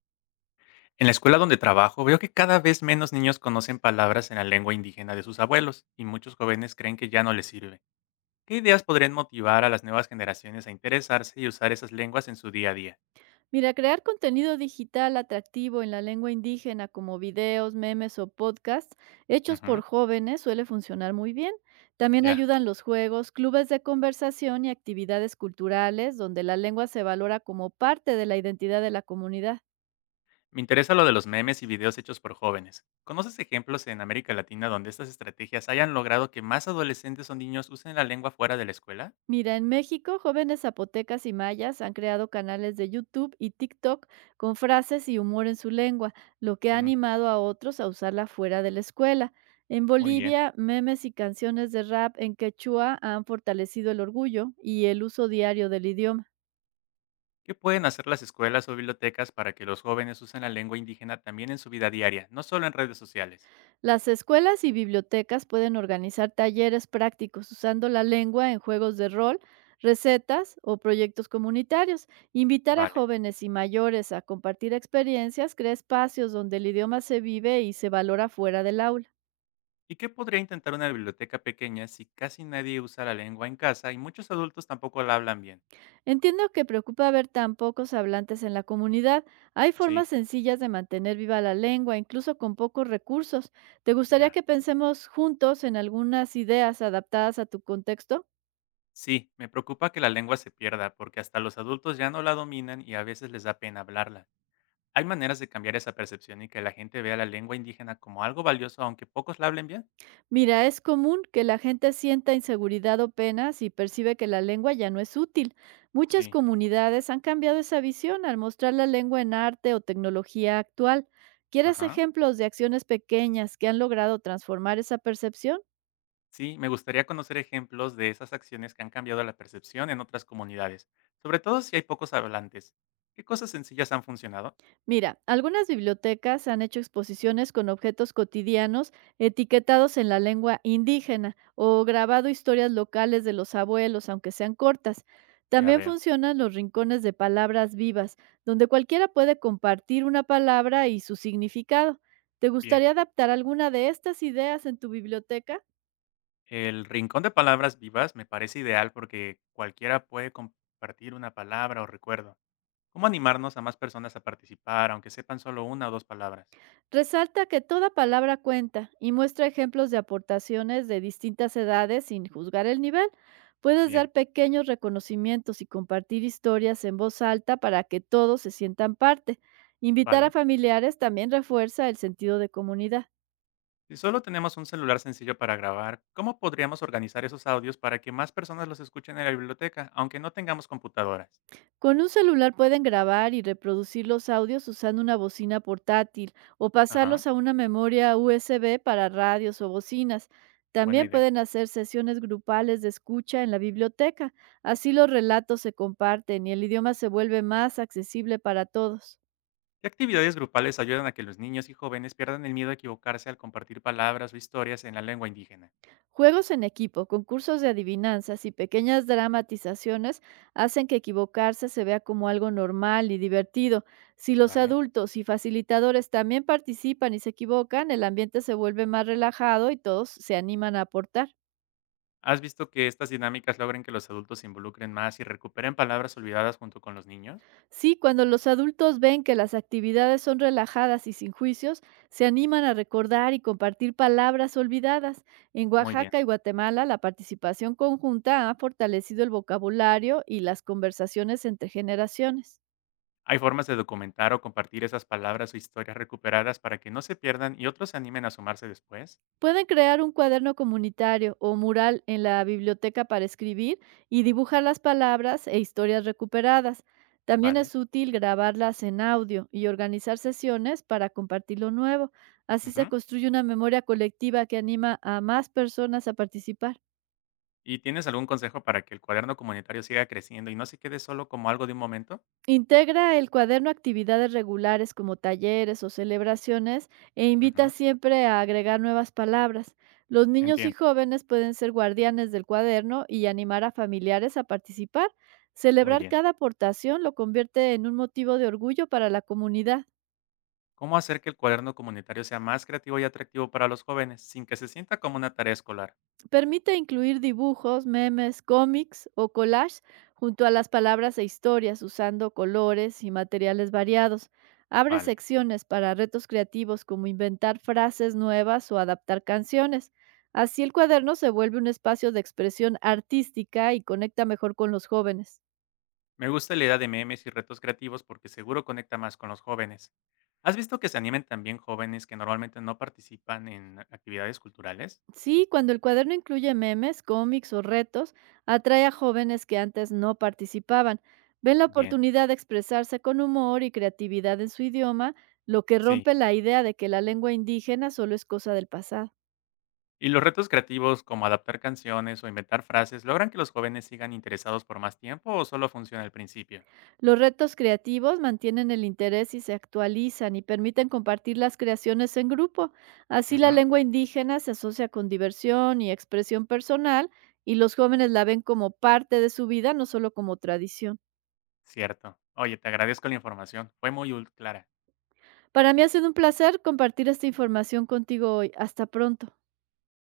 En la escuela donde trabajo veo que cada vez menos niños conocen palabras en la lengua indígena de sus abuelos y muchos jóvenes creen que ya no les sirve. ¿Qué ideas podrían motivar a las nuevas generaciones a interesarse y usar esas lenguas en su día a día? Mira, crear contenido digital atractivo en la lengua indígena como videos, memes o podcasts hechos Ujú, por jóvenes suele funcionar muy bien. También ya. ayudan los juegos, clubes de conversación y actividades culturales donde la lengua se valora como parte de la identidad de la comunidad. Me interesa lo de los memes y videos hechos por jóvenes. ¿Conoces ejemplos en América Latina donde estas estrategias hayan logrado que más adolescentes o niños usen la lengua fuera de la escuela? Mira, en México, jóvenes zapotecas y mayas han creado canales de YouTube y TikTok con frases y humor en su lengua, lo que ha Mm, animado a otros a usarla fuera de la escuela. En muy bien. Bolivia, memes y canciones de rap en quechua han fortalecido el orgullo y el uso diario del idioma. ¿Qué pueden hacer las escuelas o bibliotecas para que los jóvenes usen la lengua indígena también en su vida diaria, no solo en redes sociales? Las escuelas y bibliotecas pueden organizar talleres prácticos usando la lengua en juegos de rol, recetas o proyectos comunitarios. Invitar a Vale. jóvenes y mayores a compartir experiencias crea espacios donde el idioma se vive y se valora fuera del aula. ¿Y qué podría intentar una biblioteca pequeña si casi nadie usa la lengua en casa y muchos adultos tampoco la hablan bien? Entiendo que preocupa ver tan pocos hablantes en la comunidad. Hay Sí, formas sencillas de mantener viva la lengua, incluso con pocos recursos. ¿Te gustaría ya. que pensemos juntos en algunas ideas adaptadas a tu contexto? Sí, me preocupa que la lengua se pierda porque hasta los adultos ya no la dominan y a veces les da pena hablarla. ¿Hay maneras de cambiar esa percepción y que la gente vea la lengua indígena como algo valioso aunque pocos la hablen bien? Mira, es común que la gente sienta inseguridad o pena si percibe que la lengua ya no es útil. Muchas Sí. comunidades han cambiado esa visión al mostrar la lengua en arte o tecnología actual. ¿Quieres Ajá. ejemplos de acciones pequeñas que han logrado transformar esa percepción? Sí, me gustaría conocer ejemplos de esas acciones que han cambiado la percepción en otras comunidades, sobre todo si hay pocos hablantes. ¿Qué cosas sencillas han funcionado? Mira, algunas bibliotecas han hecho exposiciones con objetos cotidianos etiquetados en la lengua indígena o grabado historias locales de los abuelos, aunque sean cortas. Ya También veo. funcionan los rincones de palabras vivas, donde cualquiera puede compartir una palabra y su significado. ¿Te Bien. gustaría adaptar alguna de estas ideas en tu biblioteca? El rincón de palabras vivas me parece ideal porque cualquiera puede compartir una palabra o recuerdo. ¿Cómo animarnos a más personas a participar, aunque sepan solo una o dos palabras? Resalta que toda palabra cuenta y muestra ejemplos de aportaciones de distintas edades sin juzgar el nivel. Puedes Bien, dar pequeños reconocimientos y compartir historias en voz alta para que todos se sientan parte. Invitar vale. a familiares también refuerza el sentido de comunidad. Si solo tenemos un celular sencillo para grabar, ¿cómo podríamos organizar esos audios para que más personas los escuchen en la biblioteca, aunque no tengamos computadoras? Con un celular pueden grabar y reproducir los audios usando una bocina portátil o Ajá, pasarlos a una memoria USB para radios o bocinas. buena También idea. pueden hacer sesiones grupales de escucha en la biblioteca. Así los relatos se comparten y el idioma se vuelve más accesible para todos. ¿Qué actividades grupales ayudan a que los niños y jóvenes pierdan el miedo a equivocarse al compartir palabras o historias en la lengua indígena? Juegos en equipo, concursos de adivinanzas y pequeñas dramatizaciones hacen que equivocarse se vea como algo normal y divertido. Si los Vale. adultos y facilitadores también participan y se equivocan, el ambiente se vuelve más relajado y todos se animan a aportar. ¿Has visto que estas dinámicas logren que los adultos se involucren más y recuperen palabras olvidadas junto con los niños? Sí, cuando los adultos ven que las actividades son relajadas y sin juicios, se animan a recordar y compartir palabras olvidadas. En Muy bien. Oaxaca y Guatemala, la participación conjunta ha fortalecido el vocabulario y las conversaciones entre generaciones. Hay formas de documentar o compartir esas palabras o historias recuperadas para que no se pierdan y otros se animen a sumarse después. Pueden crear un cuaderno comunitario o mural en la biblioteca para escribir y dibujar las palabras e historias recuperadas. También Vale. es útil grabarlas en audio y organizar sesiones para compartir lo nuevo. Así se Ujú. construye una memoria colectiva que anima a más personas a participar. ¿Y tienes algún consejo para que el cuaderno comunitario siga creciendo y no se quede solo como algo de un momento? Integra el cuaderno actividades regulares como talleres o celebraciones e invita Ujú. siempre a agregar nuevas palabras. Los niños y Entiendo. jóvenes pueden ser guardianes del cuaderno y animar a familiares a participar. Muy Celebrar bien. cada aportación lo convierte en un motivo de orgullo para la comunidad. ¿Cómo hacer que el cuaderno comunitario sea más creativo y atractivo para los jóvenes sin que se sienta como una tarea escolar? Permite incluir dibujos, memes, cómics o collages junto a las palabras e historias usando colores y materiales variados. Abre Vale. secciones para retos creativos como inventar frases nuevas o adaptar canciones. Así el cuaderno se vuelve un espacio de expresión artística y conecta mejor con los jóvenes. Me gusta la idea de memes y retos creativos porque seguro conecta más con los jóvenes. ¿Has visto que se animen también jóvenes que normalmente no participan en actividades culturales? Sí, cuando el cuaderno incluye memes, cómics o retos, atrae a jóvenes que antes no participaban. Ven la Bien, oportunidad de expresarse con humor y creatividad en su idioma, lo que sí. rompe la idea de que la lengua indígena solo es cosa del pasado. Y los retos creativos como adaptar canciones o inventar frases logran que los jóvenes sigan interesados por más tiempo o solo funciona al principio. Los retos creativos mantienen el interés y se actualizan y permiten compartir las creaciones en grupo. Así la Ujú, lengua indígena se asocia con diversión y expresión personal y los jóvenes la ven como parte de su vida, no solo como tradición. cierto. Oye, te agradezco la información. Fue muy clara. Para mí ha sido un placer compartir esta información contigo hoy. Hasta pronto.